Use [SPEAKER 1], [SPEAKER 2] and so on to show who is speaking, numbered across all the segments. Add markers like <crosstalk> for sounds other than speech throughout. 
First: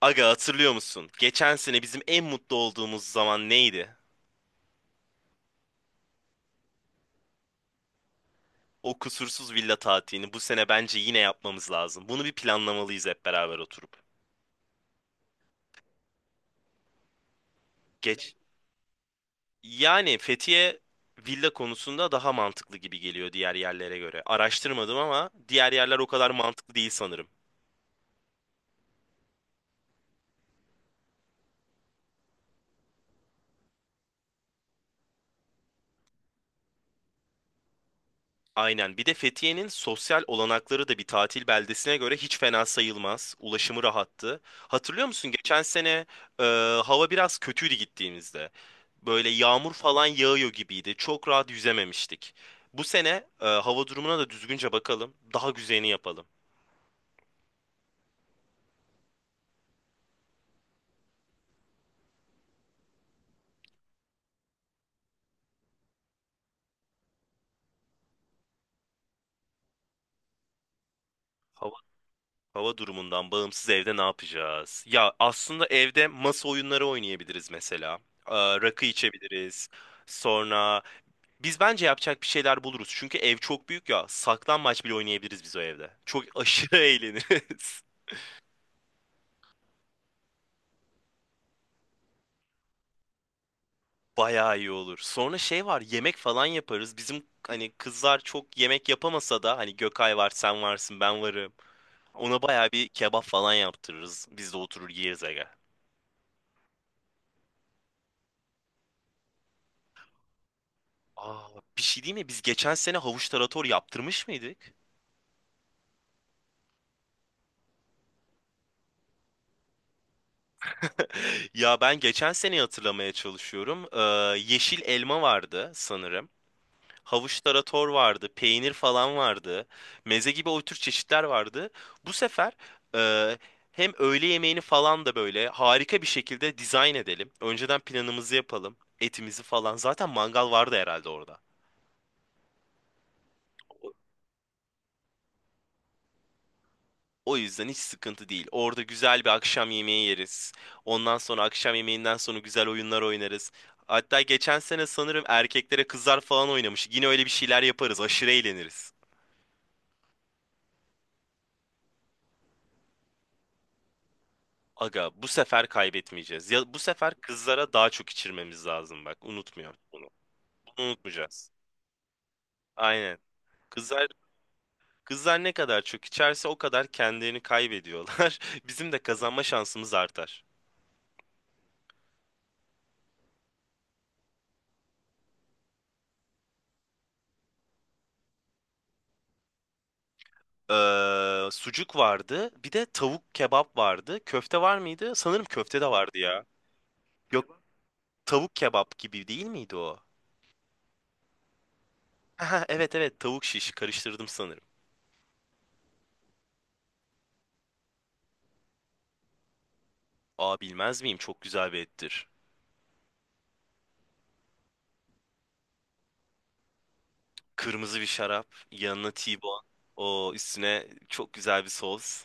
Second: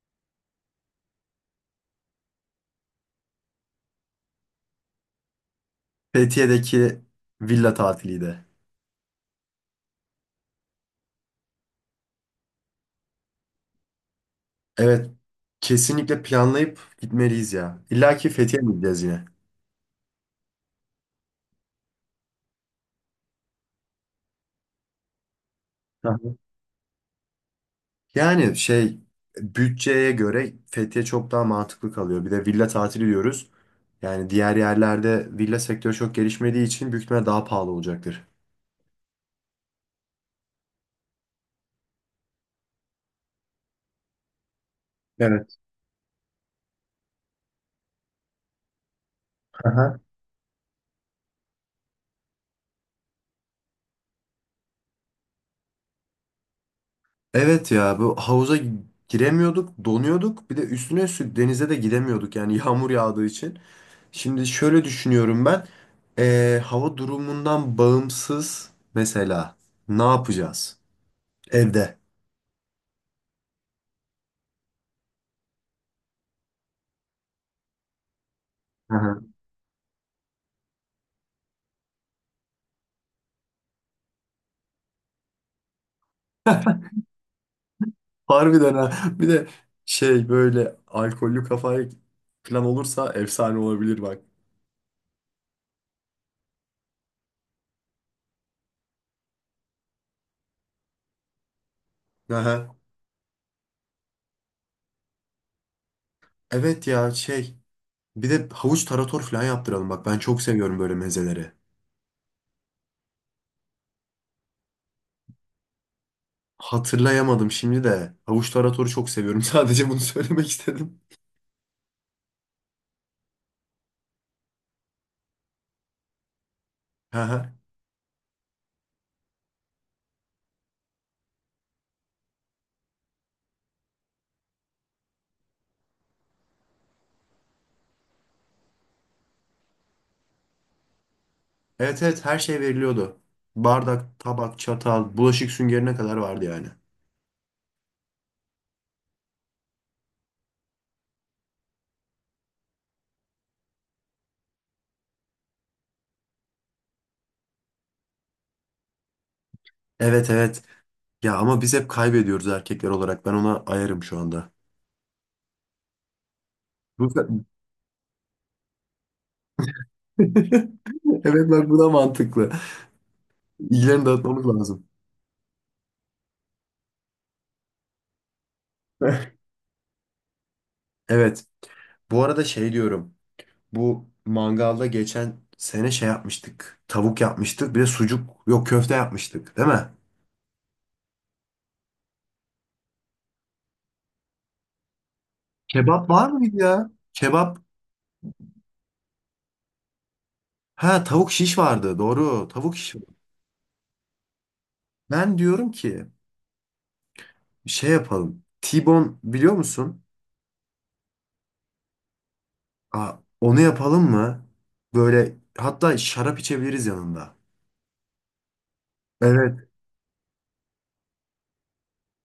[SPEAKER 1] Aga hatırlıyor musun? Geçen sene bizim en mutlu olduğumuz zaman neydi?
[SPEAKER 2] Fethiye'deki villa tatiliydi.
[SPEAKER 1] O kusursuz villa tatilini bu sene bence yine yapmamız lazım. Bunu bir planlamalıyız hep beraber oturup.
[SPEAKER 2] Evet, kesinlikle planlayıp gitmeliyiz ya. İlla ki
[SPEAKER 1] Geç.
[SPEAKER 2] Fethiye mi gideceğiz yine?
[SPEAKER 1] Yani Fethiye villa konusunda daha mantıklı gibi geliyor diğer yerlere göre. Araştırmadım ama diğer yerler o
[SPEAKER 2] Hı
[SPEAKER 1] kadar
[SPEAKER 2] hı.
[SPEAKER 1] mantıklı değil sanırım.
[SPEAKER 2] Yani şey, bütçeye göre Fethiye çok daha mantıklı kalıyor. Bir de villa tatili diyoruz. Yani diğer yerlerde villa sektörü çok gelişmediği için büyük ihtimalle daha pahalı olacaktır.
[SPEAKER 1] Aynen. Bir de Fethiye'nin sosyal olanakları da bir tatil beldesine göre hiç fena sayılmaz. Ulaşımı rahattı. Hatırlıyor musun
[SPEAKER 2] Evet.
[SPEAKER 1] geçen sene e, hava biraz kötüydü gittiğimizde. Böyle yağmur
[SPEAKER 2] Aha.
[SPEAKER 1] falan yağıyor gibiydi. Çok rahat yüzememiştik. Bu sene hava durumuna da düzgünce bakalım. Daha güzelini yapalım.
[SPEAKER 2] Evet ya, bu havuza giremiyorduk, donuyorduk. Bir de üstüne üstlük denize de gidemiyorduk yani <laughs> yağmur yağdığı için. Şimdi şöyle düşünüyorum ben. Hava durumundan bağımsız mesela ne yapacağız
[SPEAKER 1] Hava,
[SPEAKER 2] evde?
[SPEAKER 1] hava durumundan bağımsız evde ne yapacağız? Ya aslında evde masa oyunları oynayabiliriz mesela. E, Rakı
[SPEAKER 2] Hı hı.
[SPEAKER 1] içebiliriz. Sonra biz bence yapacak bir şeyler buluruz. Çünkü ev çok büyük ya. Saklanmaç bile oynayabiliriz biz o evde. Çok aşırı <laughs> eğleniriz.
[SPEAKER 2] Harbiden ha. Bir de böyle alkollü kafayı falan olursa efsane olabilir bak.
[SPEAKER 1] Bayağı iyi olur. Sonra şey var, yemek falan yaparız. Bizim hani kızlar çok yemek yapamasa da hani Gökay var, sen varsın, ben varım. Ona bayağı
[SPEAKER 2] Aha.
[SPEAKER 1] bir kebap falan yaptırırız. Biz de oturur yeriz aga.
[SPEAKER 2] Evet ya. Bir de havuç tarator falan yaptıralım bak. Ben çok seviyorum böyle
[SPEAKER 1] Aa,
[SPEAKER 2] mezeleri.
[SPEAKER 1] bir şey değil mi? Biz geçen sene havuç tarator yaptırmış mıydık? <laughs>
[SPEAKER 2] Hatırlayamadım şimdi de. Havuç taratoru çok seviyorum. <laughs> Sadece bunu söylemek istedim.
[SPEAKER 1] Ya ben geçen seneyi hatırlamaya çalışıyorum. Yeşil elma vardı sanırım. Havuç
[SPEAKER 2] Aha.
[SPEAKER 1] tarator vardı, peynir falan vardı, meze gibi o tür çeşitler vardı. Bu sefer e, hem öğle yemeğini falan da böyle harika bir şekilde dizayn edelim. Önceden planımızı yapalım, etimizi falan. Zaten mangal vardı herhalde orada.
[SPEAKER 2] Evet evet, her şey veriliyordu.
[SPEAKER 1] O
[SPEAKER 2] Bardak, tabak, çatal, bulaşık süngerine kadar vardı yani.
[SPEAKER 1] o yüzden hiç sıkıntı değil. Orada güzel bir akşam yemeği yeriz. Ondan sonra akşam yemeğinden sonra güzel oyunlar oynarız. Hatta geçen sene sanırım erkeklere kızlar falan oynamış. Yine öyle bir şeyler yaparız. Aşırı eğleniriz.
[SPEAKER 2] Evet evet. Ya ama biz hep kaybediyoruz erkekler olarak. Ben ona ayarım şu anda.
[SPEAKER 1] Aga bu sefer kaybetmeyeceğiz. Ya bu sefer
[SPEAKER 2] Bu- <laughs>
[SPEAKER 1] kızlara daha çok içirmemiz lazım bak. Unutmuyorum bunu. Bunu unutmayacağız.
[SPEAKER 2] Evet bak bu da mantıklı.
[SPEAKER 1] Aynen.
[SPEAKER 2] İlgilerini
[SPEAKER 1] Kızlar
[SPEAKER 2] dağıtmamız lazım.
[SPEAKER 1] kızlar ne kadar çok içerse o kadar kendilerini kaybediyorlar. <laughs> Bizim de
[SPEAKER 2] <laughs>
[SPEAKER 1] kazanma şansımız artar.
[SPEAKER 2] Evet. Bu arada diyorum. Bu mangalda geçen sene yapmıştık. Tavuk yapmıştık. Bir de sucuk. Yok, köfte yapmıştık, değil mi?
[SPEAKER 1] Sucuk vardı. Bir de tavuk kebap vardı. Köfte var mıydı? Sanırım köfte de
[SPEAKER 2] Kebap
[SPEAKER 1] vardı
[SPEAKER 2] var
[SPEAKER 1] ya.
[SPEAKER 2] mıydı ya? Kebap.
[SPEAKER 1] Yok, tavuk kebap gibi değil miydi o?
[SPEAKER 2] Ha, tavuk şiş vardı. Doğru.
[SPEAKER 1] <laughs>
[SPEAKER 2] Tavuk
[SPEAKER 1] Evet,
[SPEAKER 2] şiş.
[SPEAKER 1] evet, tavuk şiş karıştırdım sanırım.
[SPEAKER 2] Ben diyorum ki, yapalım. T-bone biliyor musun?
[SPEAKER 1] Aa, bilmez miyim? Çok güzel bir ettir.
[SPEAKER 2] Aa, onu yapalım mı? Böyle hatta şarap içebiliriz yanında.
[SPEAKER 1] Kırmızı bir şarap, yanına T-bone,
[SPEAKER 2] Evet.
[SPEAKER 1] o üstüne çok güzel bir sos.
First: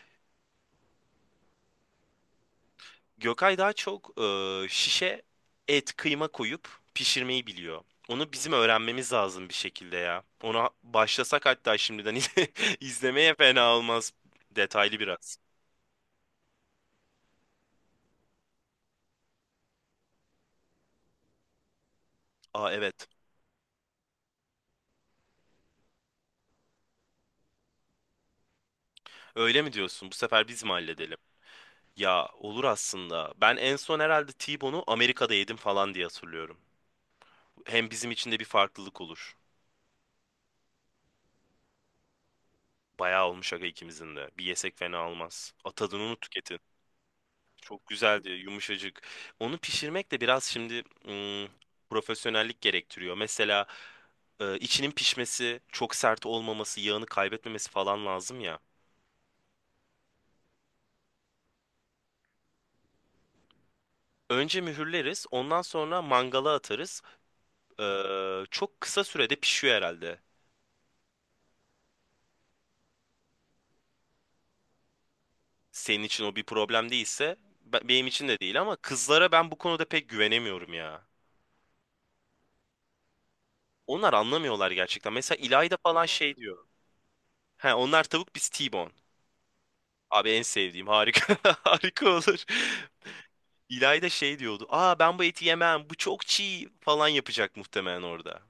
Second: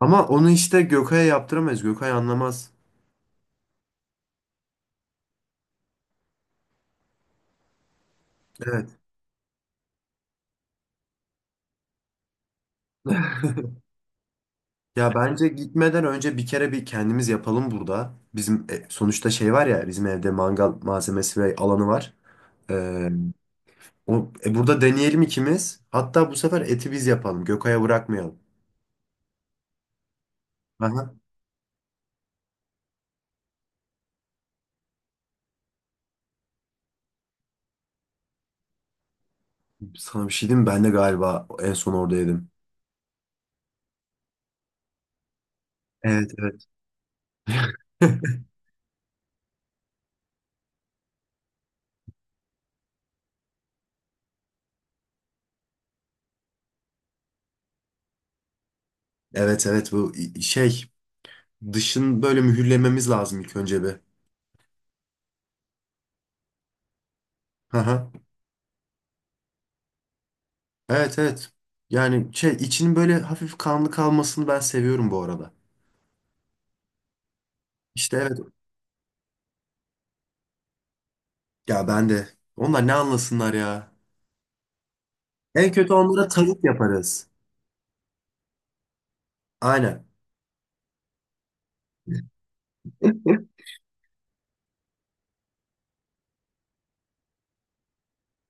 [SPEAKER 2] Ama onu işte Gökay'a yaptıramayız. Gökay anlamaz.
[SPEAKER 1] Gökay daha çok şişe et, kıyma koyup pişirmeyi biliyor. Onu bizim
[SPEAKER 2] Evet.
[SPEAKER 1] öğrenmemiz lazım bir şekilde ya. Ona başlasak hatta şimdiden <laughs> izlemeye fena olmaz. Detaylı
[SPEAKER 2] Ya
[SPEAKER 1] biraz.
[SPEAKER 2] bence gitmeden önce bir kere bir kendimiz yapalım burada. Sonuçta şey var ya, bizim evde mangal malzemesi ve alanı var.
[SPEAKER 1] Aa, evet.
[SPEAKER 2] Ee, burada deneyelim ikimiz. Hatta bu sefer eti biz yapalım. Gökay'a bırakmayalım.
[SPEAKER 1] Öyle mi diyorsun? Bu sefer biz mi
[SPEAKER 2] Aha.
[SPEAKER 1] halledelim? Ya olur aslında. Ben en son herhalde T-bone'u Amerika'da yedim falan diye hatırlıyorum. Hem bizim için de bir farklılık olur.
[SPEAKER 2] Sana bir şey diyeyim mi? Ben de galiba en son orada yedim.
[SPEAKER 1] Bayağı olmuş aga ikimizin de. Bir yesek fena olmaz. Atadın onu
[SPEAKER 2] Evet
[SPEAKER 1] tüketin.
[SPEAKER 2] evet.
[SPEAKER 1] Çok güzeldi,
[SPEAKER 2] <laughs>
[SPEAKER 1] yumuşacık. Onu pişirmek de biraz şimdi profesyonellik gerektiriyor. Mesela içinin pişmesi, çok sert olmaması, yağını kaybetmemesi falan lazım ya.
[SPEAKER 2] Evet evet, bu dışın böyle mühürlememiz lazım ilk önce bir.
[SPEAKER 1] Önce mühürleriz, ondan sonra mangala atarız.
[SPEAKER 2] Hı hı.
[SPEAKER 1] Çok kısa sürede pişiyor herhalde.
[SPEAKER 2] Evet evet. Yani içinin böyle hafif kanlı kalmasını ben seviyorum bu arada.
[SPEAKER 1] Senin için o bir problem değilse, benim
[SPEAKER 2] İşte
[SPEAKER 1] için
[SPEAKER 2] evet.
[SPEAKER 1] de değil ama kızlara ben bu konuda pek güvenemiyorum ya.
[SPEAKER 2] Ya ben de. Onlar ne anlasınlar ya.
[SPEAKER 1] Onlar anlamıyorlar gerçekten. Mesela
[SPEAKER 2] En
[SPEAKER 1] İlayda
[SPEAKER 2] kötü
[SPEAKER 1] falan
[SPEAKER 2] onlara
[SPEAKER 1] şey
[SPEAKER 2] tavuk
[SPEAKER 1] diyor.
[SPEAKER 2] yaparız.
[SPEAKER 1] He, onlar tavuk biz T-bone.
[SPEAKER 2] Aynen.
[SPEAKER 1] Abi en sevdiğim harika <laughs> harika olur. İlay da şey diyordu. Aa, ben bu eti yemem, bu çok çiğ falan yapacak muhtemelen orada.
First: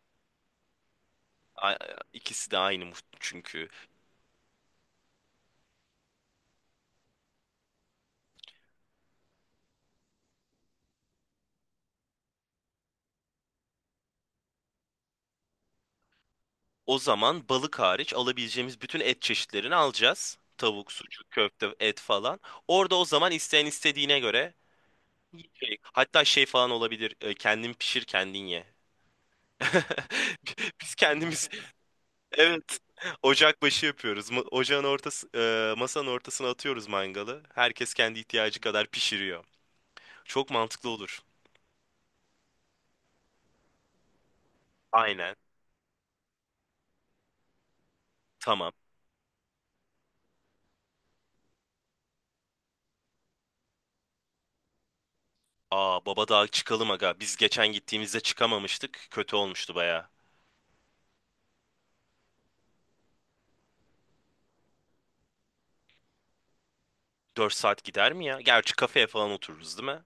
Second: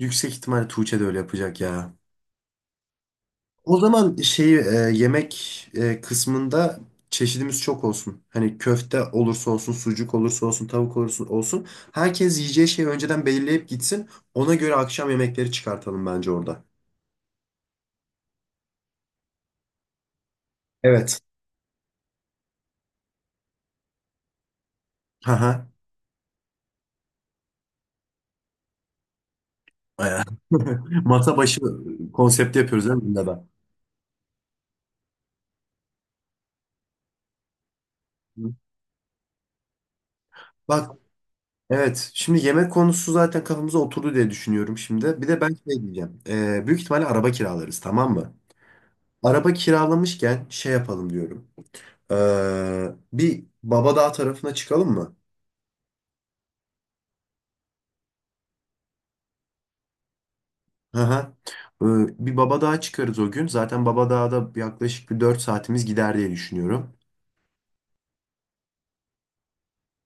[SPEAKER 2] Yüksek ihtimalle Tuğçe de öyle yapacak
[SPEAKER 1] A-
[SPEAKER 2] ya.
[SPEAKER 1] İkisi de aynı çünkü.
[SPEAKER 2] O zaman yemek kısmında çeşidimiz çok olsun. Hani köfte olursa olsun, sucuk olursa olsun, tavuk olursa olsun. Herkes yiyeceği şeyi önceden belirleyip gitsin. Ona göre akşam yemekleri çıkartalım bence orada.
[SPEAKER 1] O zaman balık hariç alabileceğimiz bütün et çeşitlerini alacağız. Tavuk,
[SPEAKER 2] Evet.
[SPEAKER 1] sucuk, köfte, et falan. Orada o zaman isteyen istediğine göre
[SPEAKER 2] Haha.
[SPEAKER 1] hatta şey falan olabilir. Kendin pişir kendin ye. <laughs> Biz
[SPEAKER 2] <laughs> Masa
[SPEAKER 1] kendimiz
[SPEAKER 2] başı konsepti
[SPEAKER 1] evet.
[SPEAKER 2] yapıyoruz değil mi bunda da?
[SPEAKER 1] Ocak başı yapıyoruz. Ocağın ortası, masanın ortasına atıyoruz mangalı. Herkes kendi
[SPEAKER 2] Hı.
[SPEAKER 1] ihtiyacı kadar pişiriyor. Çok mantıklı
[SPEAKER 2] Bak
[SPEAKER 1] olur.
[SPEAKER 2] evet, şimdi yemek konusu zaten kafamıza oturdu diye düşünüyorum şimdi. Bir
[SPEAKER 1] Aynen.
[SPEAKER 2] de ben şey diyeceğim. Büyük ihtimalle araba kiralarız, tamam mı?
[SPEAKER 1] Tamam.
[SPEAKER 2] Araba kiralamışken şey yapalım diyorum. Bir Babadağ tarafına çıkalım mı?
[SPEAKER 1] Aa, baba daha çıkalım aga. Biz geçen gittiğimizde çıkamamıştık. Kötü olmuştu baya.
[SPEAKER 2] Hı hı. Ee, bir Babadağ'a çıkarız o gün. Zaten Babadağ'da yaklaşık bir 4 saatimiz gider diye düşünüyorum.
[SPEAKER 1] 4 saat gider mi ya? Gerçi kafeye falan otururuz değil mi?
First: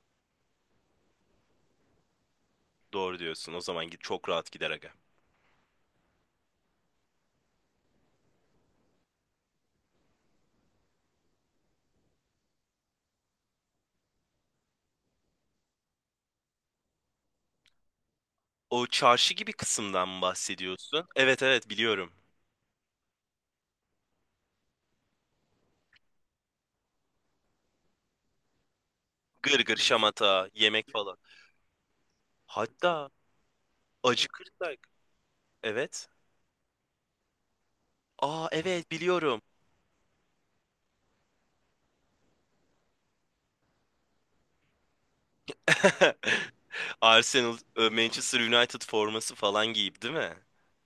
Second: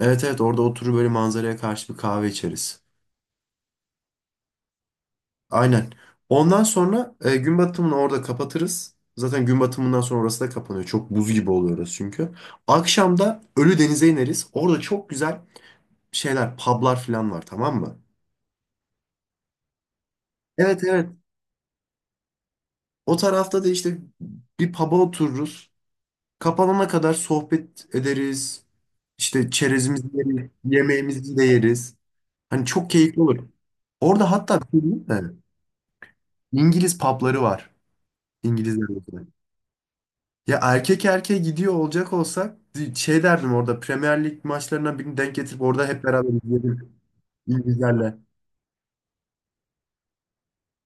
[SPEAKER 2] Evet evet, orada oturur böyle manzaraya karşı bir kahve içeriz.
[SPEAKER 1] Doğru diyorsun. O zaman git çok rahat gider aga.
[SPEAKER 2] Aynen. Ondan sonra gün batımını orada kapatırız. Zaten gün batımından sonra orası da kapanıyor. Çok buz gibi oluyor orası çünkü. Akşam da Ölüdeniz'e ineriz. Orada çok güzel şeyler, publar falan var, tamam mı?
[SPEAKER 1] O çarşı gibi kısımdan mı
[SPEAKER 2] Evet
[SPEAKER 1] bahsediyorsun?
[SPEAKER 2] evet.
[SPEAKER 1] Evet, evet, biliyorum.
[SPEAKER 2] O tarafta da işte bir pub'a otururuz. Kapanana kadar sohbet ederiz. İşte
[SPEAKER 1] Gırgır,
[SPEAKER 2] çerezimizi
[SPEAKER 1] şamata,
[SPEAKER 2] yeriz,
[SPEAKER 1] yemek falan.
[SPEAKER 2] yemeğimizi de yeriz. Hani çok
[SPEAKER 1] Hatta
[SPEAKER 2] keyifli olur. Orada hatta bir
[SPEAKER 1] acıkırsak.
[SPEAKER 2] şey diyeyim mi?
[SPEAKER 1] Evet.
[SPEAKER 2] İngiliz pubları var.
[SPEAKER 1] Aa,
[SPEAKER 2] İngilizler
[SPEAKER 1] evet,
[SPEAKER 2] orada.
[SPEAKER 1] biliyorum.
[SPEAKER 2] Ya erkek erkeğe gidiyor olacak olsak şey derdim, orada Premier Lig maçlarından birini denk getirip orada hep
[SPEAKER 1] <laughs>
[SPEAKER 2] beraber izleyelim
[SPEAKER 1] Arsenal,
[SPEAKER 2] İngilizlerle.
[SPEAKER 1] Manchester United forması falan giyip değil mi?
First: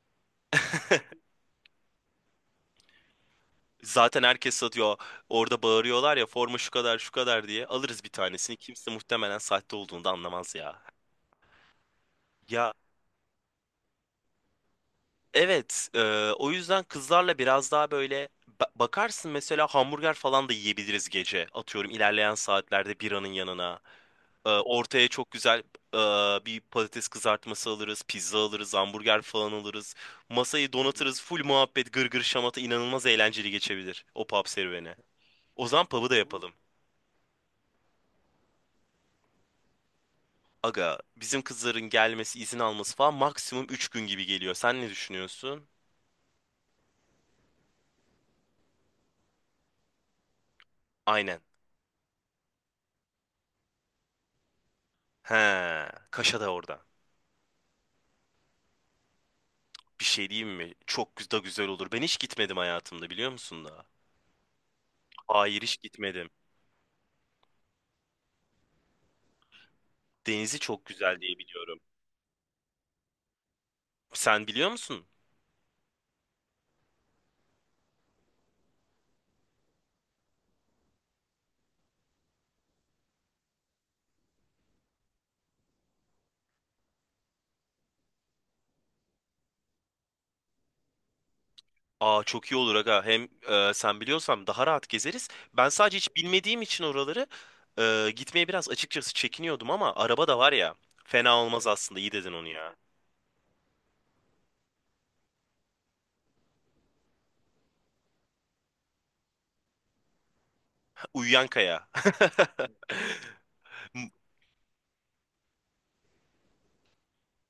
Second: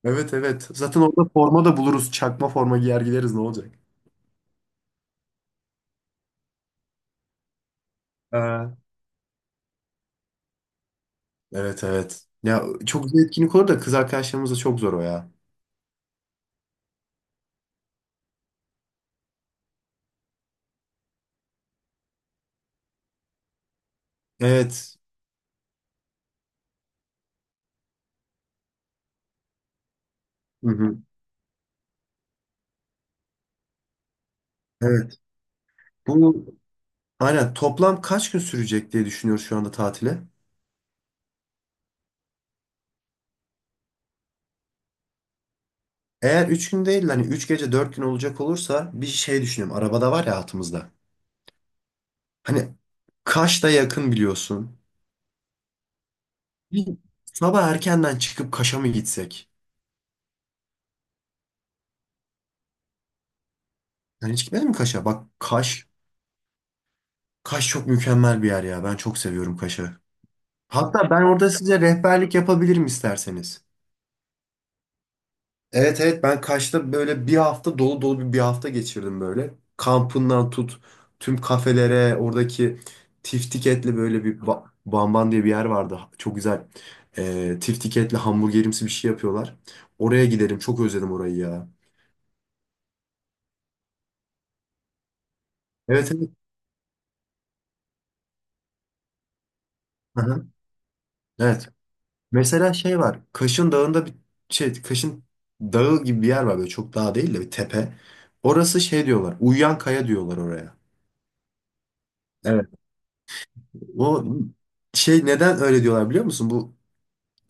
[SPEAKER 2] Evet evet. Zaten orada forma da buluruz. Çakma forma giyer gideriz, ne olacak?
[SPEAKER 1] Zaten herkes satıyor. Orada bağırıyorlar ya forma şu kadar şu kadar diye. Alırız bir tanesini.
[SPEAKER 2] Ha.
[SPEAKER 1] Kimse muhtemelen sahte olduğunu da anlamaz ya.
[SPEAKER 2] Evet evet. Ya
[SPEAKER 1] Ya
[SPEAKER 2] çok güzel etkinlik olur da kız arkadaşlarımızla çok zor o ya.
[SPEAKER 1] evet, o yüzden kızlarla biraz daha böyle bakarsın mesela hamburger falan da yiyebiliriz gece. Atıyorum ilerleyen saatlerde biranın yanına.
[SPEAKER 2] Evet.
[SPEAKER 1] Ortaya çok güzel e, bir patates kızartması alırız, pizza alırız, hamburger falan alırız.
[SPEAKER 2] Hı
[SPEAKER 1] Masayı
[SPEAKER 2] hı.
[SPEAKER 1] donatırız, full muhabbet, gırgır şamata inanılmaz eğlenceli geçebilir o pub serüveni.
[SPEAKER 2] Evet.
[SPEAKER 1] O zaman pub'ı da
[SPEAKER 2] Bu
[SPEAKER 1] yapalım.
[SPEAKER 2] aynen toplam kaç gün sürecek diye düşünüyoruz şu anda tatile.
[SPEAKER 1] Aga, bizim kızların gelmesi, izin alması falan maksimum 3 gün gibi geliyor. Sen ne düşünüyorsun?
[SPEAKER 2] Eğer 3 gün değil hani 3 gece 4 gün olacak olursa bir şey düşünüyorum. Arabada var ya altımızda.
[SPEAKER 1] Aynen.
[SPEAKER 2] Hani Kaş'ta yakın biliyorsun.
[SPEAKER 1] He, Kaşa da orada.
[SPEAKER 2] Bir sabah erkenden çıkıp Kaş'a mı gitsek?
[SPEAKER 1] Bir şey diyeyim mi? Çok da güzel olur. Ben hiç gitmedim hayatımda biliyor musun da?
[SPEAKER 2] Yani hiç gitmedin mi Kaş'a? Bak
[SPEAKER 1] Hayır, hiç
[SPEAKER 2] Kaş,
[SPEAKER 1] gitmedim.
[SPEAKER 2] Kaş çok mükemmel bir yer ya. Ben çok seviyorum Kaş'ı.
[SPEAKER 1] Denizi çok
[SPEAKER 2] Hatta
[SPEAKER 1] güzel
[SPEAKER 2] ben
[SPEAKER 1] diye
[SPEAKER 2] orada
[SPEAKER 1] biliyorum.
[SPEAKER 2] size rehberlik yapabilirim isterseniz.
[SPEAKER 1] Sen biliyor musun?
[SPEAKER 2] Evet evet, ben Kaş'ta böyle bir hafta dolu dolu bir hafta geçirdim böyle. Kampından tut tüm kafelere, oradaki tiftik etli böyle bamban diye bir yer vardı. Çok güzel, tiftik etli hamburgerimsi bir şey yapıyorlar. Oraya giderim, çok özledim orayı ya.
[SPEAKER 1] Aa, çok iyi olur aga. Hem sen biliyorsan daha rahat gezeriz. Ben sadece
[SPEAKER 2] Evet
[SPEAKER 1] hiç
[SPEAKER 2] evet.
[SPEAKER 1] bilmediğim için oraları gitmeye biraz açıkçası çekiniyordum ama araba da
[SPEAKER 2] Aha,
[SPEAKER 1] var ya. Fena olmaz
[SPEAKER 2] evet.
[SPEAKER 1] aslında. İyi dedin onu
[SPEAKER 2] Mesela
[SPEAKER 1] ya.
[SPEAKER 2] şey var, Kaş'ın dağında bir Kaş'ın dağı gibi bir yer var, böyle çok dağ değil de bir tepe. Orası şey diyorlar, uyuyan kaya diyorlar oraya.
[SPEAKER 1] Uyuyan kaya.
[SPEAKER 2] Evet.
[SPEAKER 1] <laughs>
[SPEAKER 2] O neden öyle diyorlar biliyor musun? Bu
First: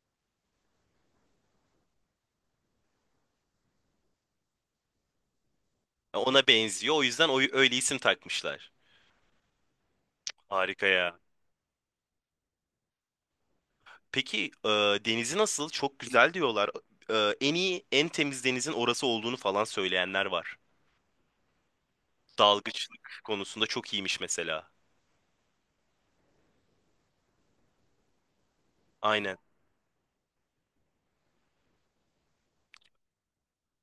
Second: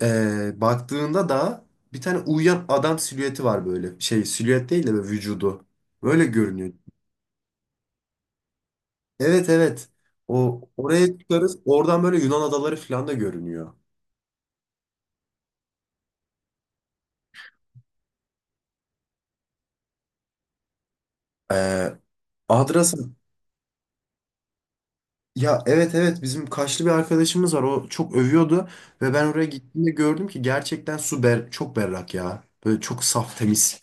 [SPEAKER 2] baktığında da bir tane uyuyan adam silüeti var böyle. Şey silüet değil de böyle vücudu. Böyle
[SPEAKER 1] Ona
[SPEAKER 2] görünüyor.
[SPEAKER 1] benziyor. O yüzden öyle isim takmışlar.
[SPEAKER 2] Evet evet. O
[SPEAKER 1] Harika
[SPEAKER 2] oraya
[SPEAKER 1] ya.
[SPEAKER 2] çıkarız. Oradan böyle Yunan adaları falan da görünüyor.
[SPEAKER 1] Peki denizi nasıl? Çok güzel diyorlar. En iyi, en temiz denizin orası olduğunu falan söyleyenler var.
[SPEAKER 2] Eee Adrasa.
[SPEAKER 1] Dalgıçlık konusunda çok iyiymiş mesela.
[SPEAKER 2] Ya evet evet, bizim Kaşlı bir arkadaşımız var. O çok övüyordu ve ben
[SPEAKER 1] Aynen.
[SPEAKER 2] oraya gittiğimde gördüm ki gerçekten su ber çok berrak ya. Böyle çok saf temiz.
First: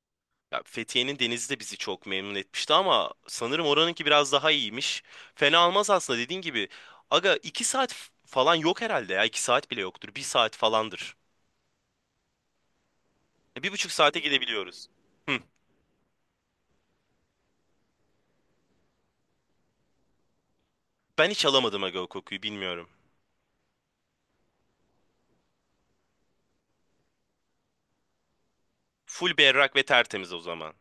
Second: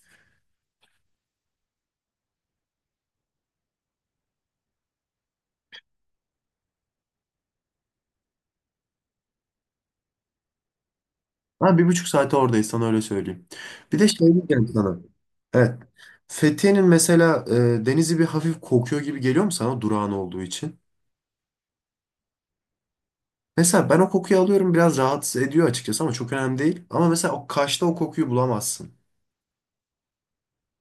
[SPEAKER 1] Ya Fethiye'nin denizi de bizi çok memnun etmişti ama sanırım oranınki biraz daha iyiymiş. Fena almaz aslında dediğin gibi. Aga 2 saat falan yok herhalde ya. 2 saat bile yoktur. 1 saat falandır.
[SPEAKER 2] Ha, bir buçuk saate oradayız, sana öyle söyleyeyim.
[SPEAKER 1] Bir buçuk
[SPEAKER 2] Bir de
[SPEAKER 1] saate
[SPEAKER 2] şey diyeceğim
[SPEAKER 1] gidebiliyoruz.
[SPEAKER 2] sana.
[SPEAKER 1] Hı.
[SPEAKER 2] Evet. Fethiye'nin mesela denizi bir hafif kokuyor gibi geliyor mu sana, durağın olduğu için?
[SPEAKER 1] Ben hiç alamadım aga o kokuyu bilmiyorum.
[SPEAKER 2] Mesela ben o kokuyu alıyorum, biraz rahatsız ediyor açıkçası, ama çok önemli değil. Ama mesela o Kaş'ta o kokuyu bulamazsın.
[SPEAKER 1] Full berrak ve tertemiz o zaman.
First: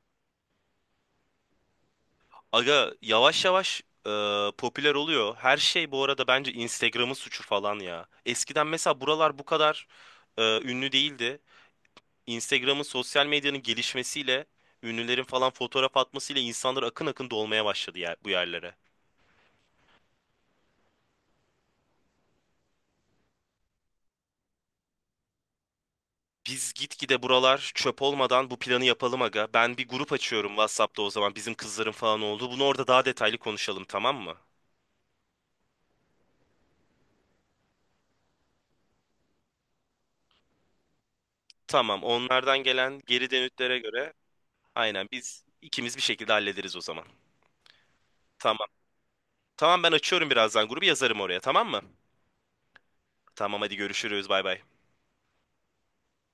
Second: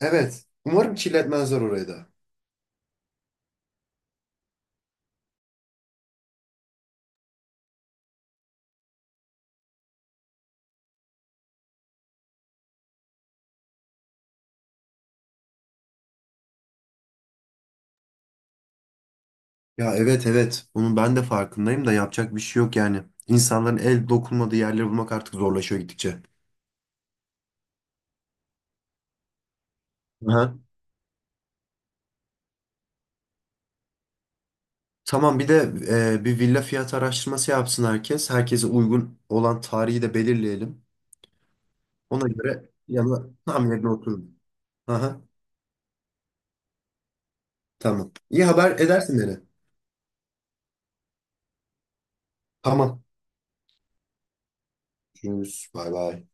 [SPEAKER 2] Evet. Umarım kirletmezler orayı da.
[SPEAKER 1] Aga yavaş yavaş e, popüler oluyor. Her şey bu arada bence Instagram'ın suçu falan ya. Eskiden mesela buralar bu kadar ünlü değildi. Instagram'ın sosyal medyanın gelişmesiyle ünlülerin falan fotoğraf atmasıyla insanlar akın akın dolmaya başladı yer, bu yerlere.
[SPEAKER 2] Ya evet evet. Bunun ben de farkındayım da yapacak bir şey yok yani. İnsanların el dokunmadığı yerleri bulmak artık zorlaşıyor gittikçe.
[SPEAKER 1] Biz gitgide buralar çöp olmadan bu planı yapalım aga. Ben bir grup açıyorum
[SPEAKER 2] Aha.
[SPEAKER 1] WhatsApp'ta o zaman bizim kızların falan oldu. Bunu orada daha detaylı konuşalım tamam mı?
[SPEAKER 2] Tamam, bir de bir villa fiyat araştırması yapsın herkes. Herkese uygun olan tarihi de belirleyelim.
[SPEAKER 1] Tamam,
[SPEAKER 2] Ona
[SPEAKER 1] onlardan
[SPEAKER 2] göre
[SPEAKER 1] gelen
[SPEAKER 2] yanına
[SPEAKER 1] geri
[SPEAKER 2] tam
[SPEAKER 1] dönütlere
[SPEAKER 2] yerine
[SPEAKER 1] göre
[SPEAKER 2] oturun.
[SPEAKER 1] aynen
[SPEAKER 2] Aha,
[SPEAKER 1] biz ikimiz bir şekilde hallederiz o zaman.
[SPEAKER 2] tamam. İyi
[SPEAKER 1] Tamam.
[SPEAKER 2] haber edersin beni.
[SPEAKER 1] Tamam, ben açıyorum birazdan grubu yazarım oraya tamam mı?
[SPEAKER 2] Tamam.
[SPEAKER 1] Tamam, hadi görüşürüz bay bay.
[SPEAKER 2] Görüşürüz. Bay bay.